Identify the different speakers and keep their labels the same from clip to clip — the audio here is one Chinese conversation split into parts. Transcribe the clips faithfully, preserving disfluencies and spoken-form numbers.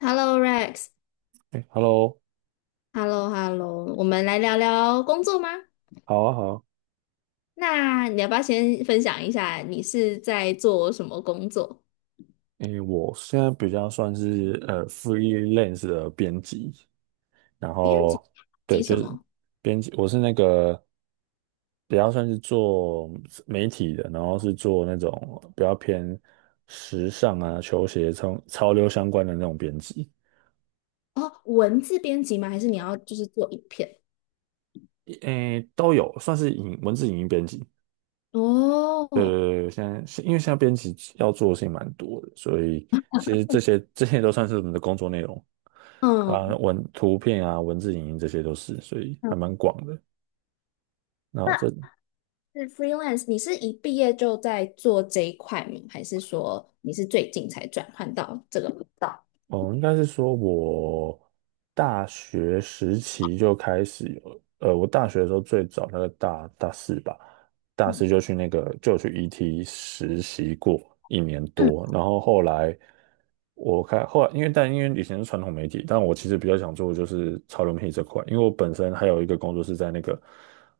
Speaker 1: Hello Rex，Hello
Speaker 2: 哎，Hello，
Speaker 1: Hello，我们来聊聊工作吗？
Speaker 2: 好啊，好啊。
Speaker 1: 那你要不要先分享一下你是在做什么工作？
Speaker 2: 哎，我现在比较算是呃 freelance 的编辑，然
Speaker 1: 编辑
Speaker 2: 后对，
Speaker 1: 辑
Speaker 2: 就
Speaker 1: 什
Speaker 2: 是
Speaker 1: 么？
Speaker 2: 编辑，我是那个比较算是做媒体的，然后是做那种比较偏时尚啊、球鞋、潮潮流相关的那种编辑。
Speaker 1: 哦，文字编辑吗？还是你要就是做影片？
Speaker 2: 诶，都有，算是影文字影音编辑。对
Speaker 1: 哦，
Speaker 2: 对对，现在是因为现在编辑要做的事情蛮多的，所以其实这些这些都算是我们的工作内容啊，
Speaker 1: 嗯，
Speaker 2: 文图片啊、文字、影音这些都是，所以
Speaker 1: 嗯
Speaker 2: 还蛮广的。然后这
Speaker 1: 那是 freelance，你是一毕业就在做这一块吗？还是说你是最近才转换到这个频道？
Speaker 2: 哦，应该是说我大学时期就开始有，呃，我大学的时候最早那个大大四吧，大
Speaker 1: 嗯
Speaker 2: 四就去那个就去 E T 实习过一年
Speaker 1: 嗯
Speaker 2: 多，然后后来。我看后来，因为但因为以前是传统媒体，但我其实比较想做的就是潮流媒体这块，因为我本身还有一个工作是在那个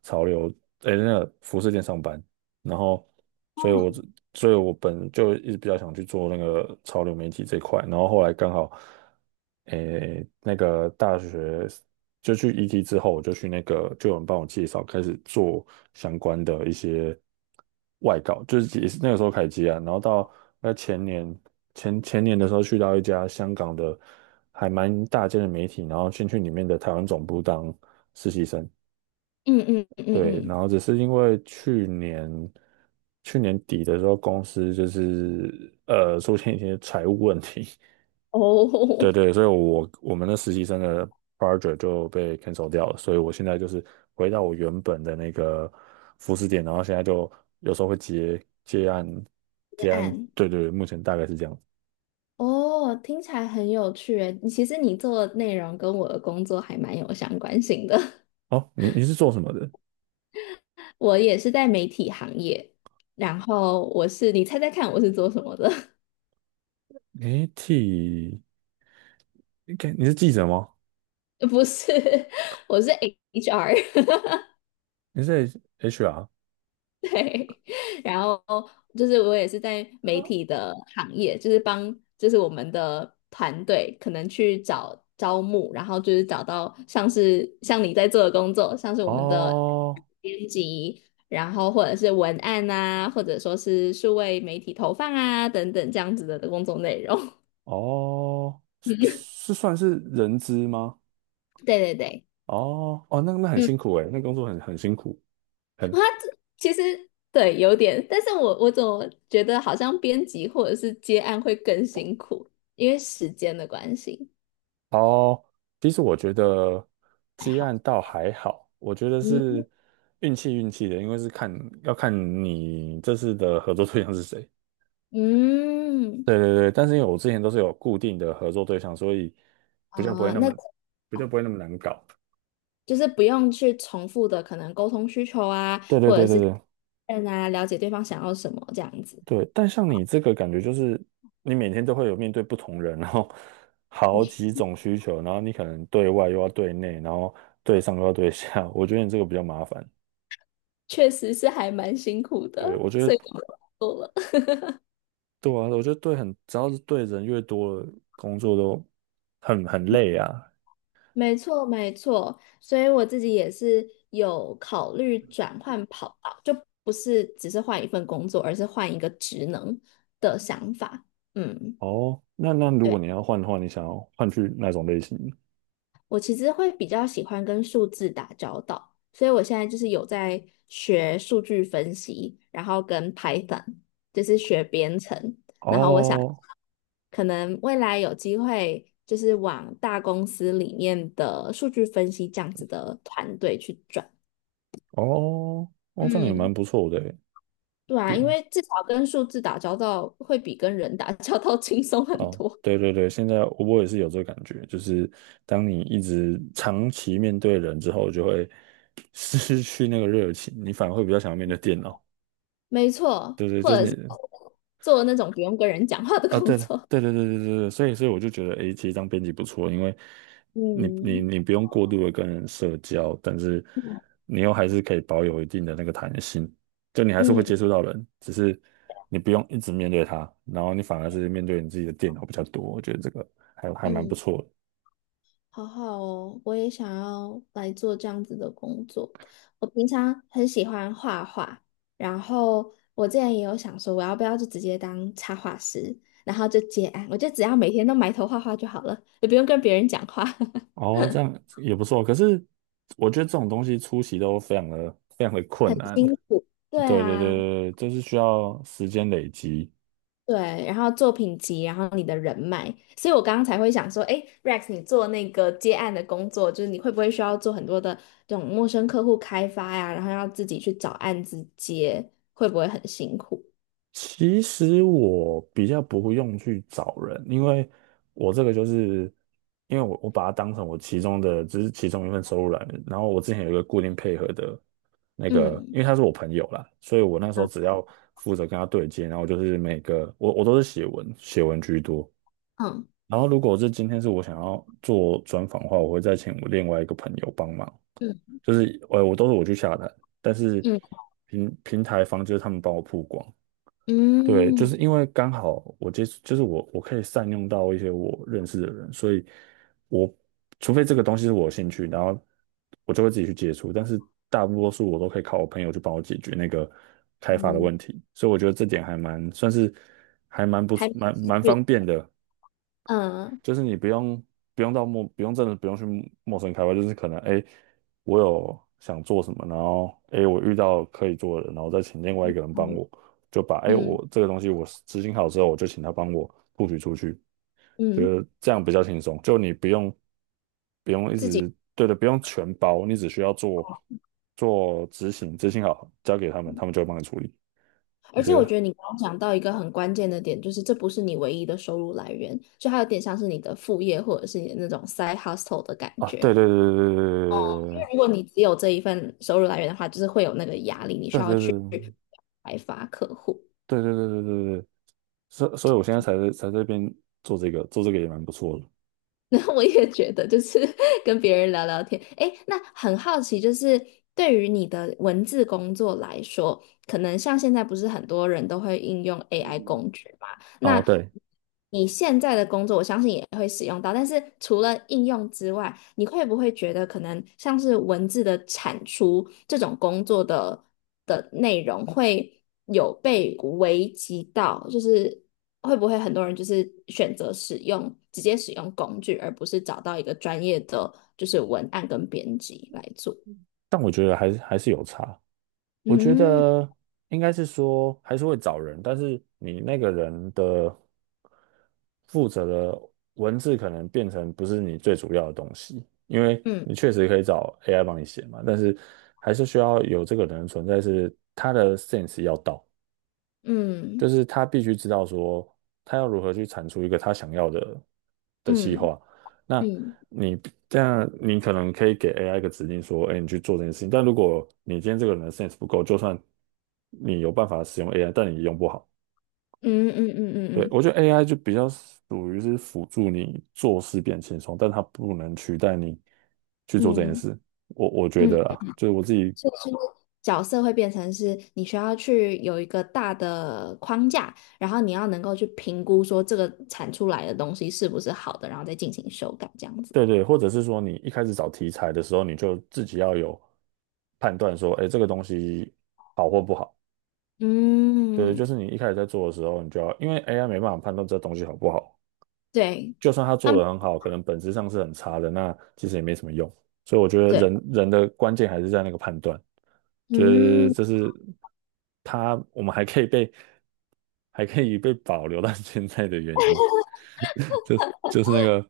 Speaker 2: 潮流，诶，那个服饰店上班，然后，所以我
Speaker 1: 嗯
Speaker 2: 只所以我本就一直比较想去做那个潮流媒体这块，然后后来刚好，诶，那个大学就去 E T 之后，我就去那个就有人帮我介绍，开始做相关的一些外稿，就是也是那个时候开始接啊，然后到那前年前前年的时候去到一家香港的还蛮大间的媒体，然后先去里面的台湾总部当实习生。
Speaker 1: 嗯嗯嗯嗯，
Speaker 2: 对，
Speaker 1: 嗯
Speaker 2: 然后只是因为去年去年底的时候，公司就是呃出现一些财务问题。
Speaker 1: 哦，
Speaker 2: 对对，所以我我们的实习生的 project 就被 cancel 掉了，所以我现在就是回到我原本的那个服饰店，然后现在就有时候会接接案
Speaker 1: 接
Speaker 2: 接案，
Speaker 1: 案。
Speaker 2: 对对，目前大概是这样。
Speaker 1: 哦，听起来很有趣诶。其实你做的内容跟我的工作还蛮有相关性的。
Speaker 2: 哦，你你是做什么的？
Speaker 1: 我也是在媒体行业，然后我是，你猜猜看我是做什么的？
Speaker 2: 你替，你看你是记者吗？
Speaker 1: 不是，我是 H R。
Speaker 2: 你是 H R
Speaker 1: 对，然后就是我也是在媒体的行业，就是帮就是我们的团队可能去找招募，然后就是找到像是像你在做的工作，像是我们的
Speaker 2: 哦。
Speaker 1: 编辑，然后或者是文案啊，或者说是数位媒体投放啊等等这样子的工作内容。
Speaker 2: 哦，是是算是人资吗？
Speaker 1: 对对对，
Speaker 2: 哦哦，那那很
Speaker 1: 嗯
Speaker 2: 辛苦诶，那工作很很辛苦，
Speaker 1: 它
Speaker 2: 很
Speaker 1: 其实对有点，但是我我总觉得好像编辑或者是接案会更辛苦，因为时间的关系，
Speaker 2: 哦。其实我觉得
Speaker 1: 还
Speaker 2: 积
Speaker 1: 好。
Speaker 2: 案倒还好，我觉得
Speaker 1: 嗯
Speaker 2: 是运气运气的，因为是看要看你这次的合作对象是谁。
Speaker 1: 嗯
Speaker 2: 对对对，但是因为我之前都是有固定的合作对象，所以比较不会
Speaker 1: 啊、
Speaker 2: 那
Speaker 1: 那
Speaker 2: 么比较
Speaker 1: 好
Speaker 2: 不会那么难搞。
Speaker 1: 就是不用去重复的可能沟通需求啊，
Speaker 2: 对对
Speaker 1: 或者
Speaker 2: 对对
Speaker 1: 是
Speaker 2: 对，
Speaker 1: 嗯啊，了解对方想要什么这样子，
Speaker 2: 对，但像你这个感觉就是，你每天都会有面对不同人，然后 好几种需求，然后你可能对外又要对内，然后对上又要对下，我觉得你这个比较麻烦。
Speaker 1: 确实是还蛮辛苦的，
Speaker 2: 对，我觉
Speaker 1: 所
Speaker 2: 得
Speaker 1: 以。
Speaker 2: 对啊，我觉得对很，只要是对人越多了，工作都很很累啊。
Speaker 1: 没错，没错，所以我自己也是有考虑转换跑道，就不是只是换一份工作，而是换一个职能的想法。嗯，
Speaker 2: 哦，那那如果
Speaker 1: 对，
Speaker 2: 你要换的话，你想要换去哪种类型？
Speaker 1: 我其实会比较喜欢跟数字打交道，所以我现在就是有在学数据分析，然后跟 Python 就是学编程，然后我想
Speaker 2: 哦
Speaker 1: 可能未来有机会就是往大公司里面的数据分析这样子的团队去转。
Speaker 2: 哦哦，这样也蛮
Speaker 1: 嗯，
Speaker 2: 不错的欸，
Speaker 1: 对啊，
Speaker 2: 比
Speaker 1: 因为至少跟数字打交道会比跟人打交道 轻松很
Speaker 2: 哦，
Speaker 1: 多。
Speaker 2: 对对对，现在我也是有这个感觉，就是当你一直长期面对人之后，就会 失去那个热情，你反而会比较想要面对电脑。
Speaker 1: 没错，
Speaker 2: 对对，
Speaker 1: 或
Speaker 2: 就是
Speaker 1: 者
Speaker 2: 你
Speaker 1: 是做那种不用跟人讲话的
Speaker 2: 啊，
Speaker 1: 工
Speaker 2: 对了，
Speaker 1: 作。
Speaker 2: 对对对对对对，所以所以我就觉得，诶，其实当编辑不错，因为 你你
Speaker 1: 嗯
Speaker 2: 你不用过度的跟人社交，但是你又还是可以保有一定的那个弹性，就你还是会
Speaker 1: 嗯
Speaker 2: 接触到人，只是你不用一直面对他，然后你反而是面对你自己的电脑比较多，我觉得这个还还蛮不
Speaker 1: 嗯，
Speaker 2: 错的。
Speaker 1: 好好哦，我也想要来做这样子的工作。我平常很喜欢画画，然后我之前也有想说，我要不要就直接当插画师，然后就接案，我就只要每天都埋头画画就好了，也不用跟别人讲话，
Speaker 2: 哦，这样也不错。可是我觉得这种东西出席都非常的非常的
Speaker 1: 很
Speaker 2: 困难。
Speaker 1: 辛苦。对
Speaker 2: 对对对
Speaker 1: 啊。
Speaker 2: 对，对，这是需要时间累积。
Speaker 1: 对，然后作品集，然后你的人脉，所以我刚刚才会想说，哎，Rex，你做那个接案的工作，就是你会不会需要做很多的这种陌生客户开发呀，然后要自己去找案子接，会不会很辛苦？
Speaker 2: 其实我比较不会用去找人，因为我这个就是因为我我把它当成我其中的只是其中一份收入来源。然后我之前有一个固定配合的那个，
Speaker 1: 嗯
Speaker 2: 因为他是我朋友啦，所以我那时候
Speaker 1: 嗯
Speaker 2: 只要负责跟他对接，然后就是每个我我都是写文写文居多。
Speaker 1: 嗯
Speaker 2: 然后如果是今天是我想要做专访的话，我会再请我另外一个朋友帮忙，
Speaker 1: 嗯
Speaker 2: 就是呃，我都是我去下单，但是
Speaker 1: 嗯
Speaker 2: 平平台方就是他们帮我曝光。对，就
Speaker 1: 嗯
Speaker 2: 是因为刚好我接触，就是我我可以善用到一些我认识的人，所以我除非这个东西是我有兴趣，然后我就会自己去接触，但是大多数我都可以靠我朋友去帮我解决那个开发的
Speaker 1: 嗯，
Speaker 2: 问题，所以我觉得这点还蛮算是还蛮不
Speaker 1: 还蛮
Speaker 2: 蛮
Speaker 1: 幸
Speaker 2: 蛮
Speaker 1: 运，
Speaker 2: 方便的。
Speaker 1: 嗯
Speaker 2: 就是你不用不用到陌不用真的不用去陌生开发，就是可能哎，我有想做什么，然后哎我遇到可以做的然后再请另外一个人帮我，就把哎
Speaker 1: 嗯
Speaker 2: 我这个东西我执行好之后，我就请他帮我布局出去，觉
Speaker 1: 嗯，
Speaker 2: 得这样比较轻松，就你不用不用一
Speaker 1: 自己，
Speaker 2: 直对的，不用全包，你只需要做做执行，执行好交给他们，他们就会帮你处理。我
Speaker 1: 而且
Speaker 2: 觉
Speaker 1: 我觉
Speaker 2: 得
Speaker 1: 得你刚刚讲到一个很关键的点，就是这不是你唯一的收入来源，就它有点像是你的副业或者是你的那种 side hustle 的感
Speaker 2: 啊，
Speaker 1: 觉。
Speaker 2: 对对对
Speaker 1: 如果你只有这一份收入来源的话，就是会有那个压力，你需
Speaker 2: 对
Speaker 1: 要
Speaker 2: 对对对
Speaker 1: 去
Speaker 2: 对对对对。
Speaker 1: 开发客户。
Speaker 2: 对对对对对对，所所以我现在才在才在这边做这个，做这个也蛮不错的。
Speaker 1: 那我也觉得，就是 跟别人聊聊天。诶，那很好奇，就是对于你的文字工作来说，可能像现在不是很多人都会应用
Speaker 2: 嗯
Speaker 1: A I
Speaker 2: 嗯
Speaker 1: 工具嘛？
Speaker 2: 哦，
Speaker 1: 那
Speaker 2: 对，
Speaker 1: 你现在的工作，我相信也会使用到。但是除了应用之外，你会不会觉得可能像是文字的产出这种工作的的内容会有被危及到？就是会不会很多人就是选择使用直接使用工具，而不是找到一个专业的就是文案跟编辑来做？
Speaker 2: 但我觉得还是还是有差。我觉
Speaker 1: 嗯
Speaker 2: 得应该是说还是会找人，但是你那个人的负责的文字可能变成不是你最主要的东西，因为
Speaker 1: 嗯
Speaker 2: 你确实可以找 A I 帮你写嘛，但是还是需要有这个人的存在，是，他的 sense 要到。
Speaker 1: 嗯
Speaker 2: 就是他必须知道说他要如何去产出一个他想要的的计
Speaker 1: 嗯
Speaker 2: 划。那
Speaker 1: 嗯
Speaker 2: 你这样，你可能可以给 A I 一个指令说，哎，你去做这件事情。但如果你今天这个人的 sense 不够，就算你有办法使用 A I，但你用不好。
Speaker 1: 嗯嗯嗯
Speaker 2: 对，
Speaker 1: 嗯
Speaker 2: 我觉得 A I 就比较属于是辅助你做事变轻松，但它不能取代你去做这件
Speaker 1: 嗯
Speaker 2: 事。我我觉
Speaker 1: 嗯，
Speaker 2: 得啊，就是我自己
Speaker 1: 所以就是角色会变成是你需要去有一个大的框架，然后你要能够去评估说这个产出来的东西是不是好的，然后再进行修改这样子。
Speaker 2: 对对，或者是说你一开始找题材的时候，你就自己要有判断说，哎，这个东西好或不好。对，就
Speaker 1: 嗯，
Speaker 2: 是你一开始在做的时候，你就要，因为 A I 没办法判断这东西好不好，
Speaker 1: 对，
Speaker 2: 就算他
Speaker 1: 他
Speaker 2: 做
Speaker 1: 们
Speaker 2: 的很好，可能本质上是很差的，那其实也没什么用。所以我觉得
Speaker 1: 对，
Speaker 2: 人人的关键还是在那个判断，就是
Speaker 1: 嗯。
Speaker 2: 这是他我们还可以被还可以被保留到 现在的原因，就就是那个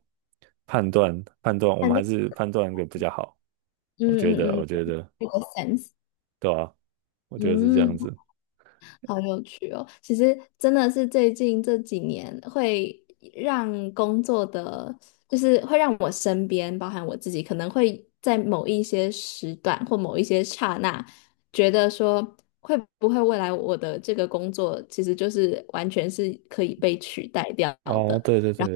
Speaker 2: 判断判断，我们还是判断的比较好。
Speaker 1: 嗯
Speaker 2: 我觉得，
Speaker 1: 嗯
Speaker 2: 我
Speaker 1: 嗯，
Speaker 2: 觉得，
Speaker 1: 这个 sense，
Speaker 2: 对啊，我觉得是这样
Speaker 1: 嗯，
Speaker 2: 子。
Speaker 1: 好有趣哦。其实真的是最近这几年会让工作的，就是会让我身边，包含我自己，可能会在某一些时段或某一些刹那，觉得说会不会未来我的这个工作其实就是完全是可以被取代掉
Speaker 2: 哦，
Speaker 1: 的。
Speaker 2: 对对对，
Speaker 1: 然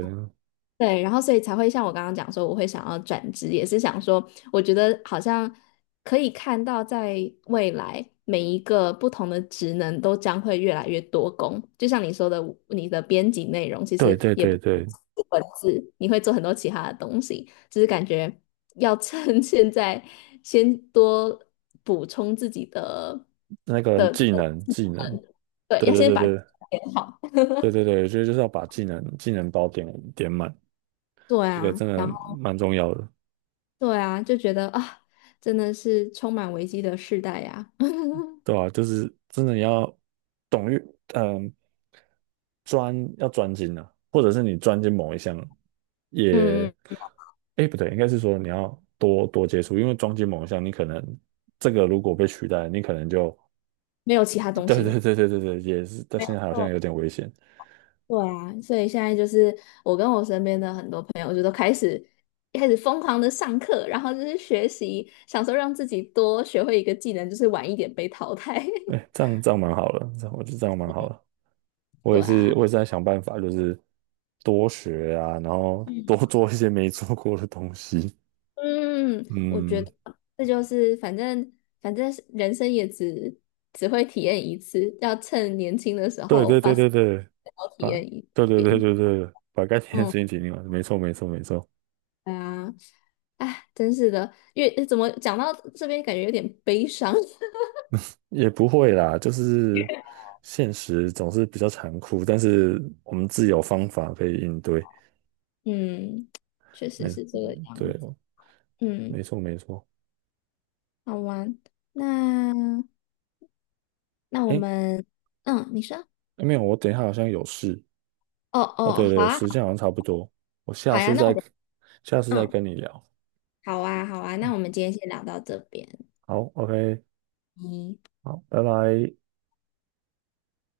Speaker 1: 对，然后所以才会像我刚刚讲说，我会想要转职，也是想说，我觉得好像可以看到，在未来每一个不同的职能都将会越来越多工。就像你说的，你的编辑内容其
Speaker 2: 对
Speaker 1: 实
Speaker 2: 对
Speaker 1: 也不
Speaker 2: 对
Speaker 1: 是
Speaker 2: 对，
Speaker 1: 文字，你会做很多其他的东西，只是感觉要趁 现在先多补充自己的
Speaker 2: 那个
Speaker 1: 的，
Speaker 2: 技能技能，
Speaker 1: 对，
Speaker 2: 对
Speaker 1: 要
Speaker 2: 对
Speaker 1: 先
Speaker 2: 对
Speaker 1: 把。
Speaker 2: 对。
Speaker 1: 练好。
Speaker 2: 对对对，我觉得就是要把技能技能包点点满，
Speaker 1: 对
Speaker 2: 这个
Speaker 1: 啊，
Speaker 2: 真的
Speaker 1: 然后。
Speaker 2: 蛮重要的，
Speaker 1: 对啊，就觉得啊，真的是充满危机的世代呀、
Speaker 2: 对吧、就是真的你要懂于嗯专要专精啊，或者是你专精某一项
Speaker 1: 嗯，
Speaker 2: 也，哎不对，应该是说你要多多接触，因为专精某一项，你可能这个如果被取代，你可能就
Speaker 1: 没有其他东
Speaker 2: 对
Speaker 1: 西
Speaker 2: 对
Speaker 1: 了。
Speaker 2: 对对对对，也是，但
Speaker 1: 没
Speaker 2: 现在好像
Speaker 1: 错，
Speaker 2: 有点危险，
Speaker 1: 对啊，所以现在就是我跟我身边的很多朋友一开始疯狂的上课，然后就是学习，想说让自己多学会一个技能，就是晚一点被淘汰。
Speaker 2: 哎，这样这样蛮好的，这样我觉得这样蛮好的。我
Speaker 1: 对
Speaker 2: 也是，
Speaker 1: 啊，
Speaker 2: 我也是在想办法，就是多学啊，然后
Speaker 1: 嗯，
Speaker 2: 多做一些没做过的东西。
Speaker 1: 嗯，我觉
Speaker 2: 嗯，
Speaker 1: 得这就是反正反正人生也只只会体验一次，要趁年轻的时
Speaker 2: 对
Speaker 1: 候
Speaker 2: 对对
Speaker 1: 把所
Speaker 2: 对对，
Speaker 1: 有都体
Speaker 2: 把，
Speaker 1: 验一
Speaker 2: 对对对
Speaker 1: 遍。
Speaker 2: 对对，把该停的事
Speaker 1: 嗯，
Speaker 2: 情停进完，没错没错没错，
Speaker 1: 对啊。哎，真是的，越怎么讲到这边，感觉有点悲伤。
Speaker 2: 也不会啦，就是现实总是比较残酷，但是我们自有方法可以应对。
Speaker 1: 嗯，确实
Speaker 2: 没，
Speaker 1: 是这个样
Speaker 2: 对，
Speaker 1: 子。嗯，
Speaker 2: 没错没错。
Speaker 1: 好玩。那那我
Speaker 2: 诶，
Speaker 1: 们，嗯，你说，
Speaker 2: 没有，我等一下好像有事。
Speaker 1: 哦
Speaker 2: 哦，对
Speaker 1: 哦，好
Speaker 2: 对，
Speaker 1: 啊，
Speaker 2: 时间好像差不多，我
Speaker 1: 好
Speaker 2: 下
Speaker 1: 呀，
Speaker 2: 次
Speaker 1: 那我
Speaker 2: 再，
Speaker 1: 们，
Speaker 2: 下次再
Speaker 1: 嗯，
Speaker 2: 跟你聊。
Speaker 1: 好啊，好啊，那我们今天先聊到这边。
Speaker 2: 好，OK，
Speaker 1: 嗯。
Speaker 2: 好，拜拜。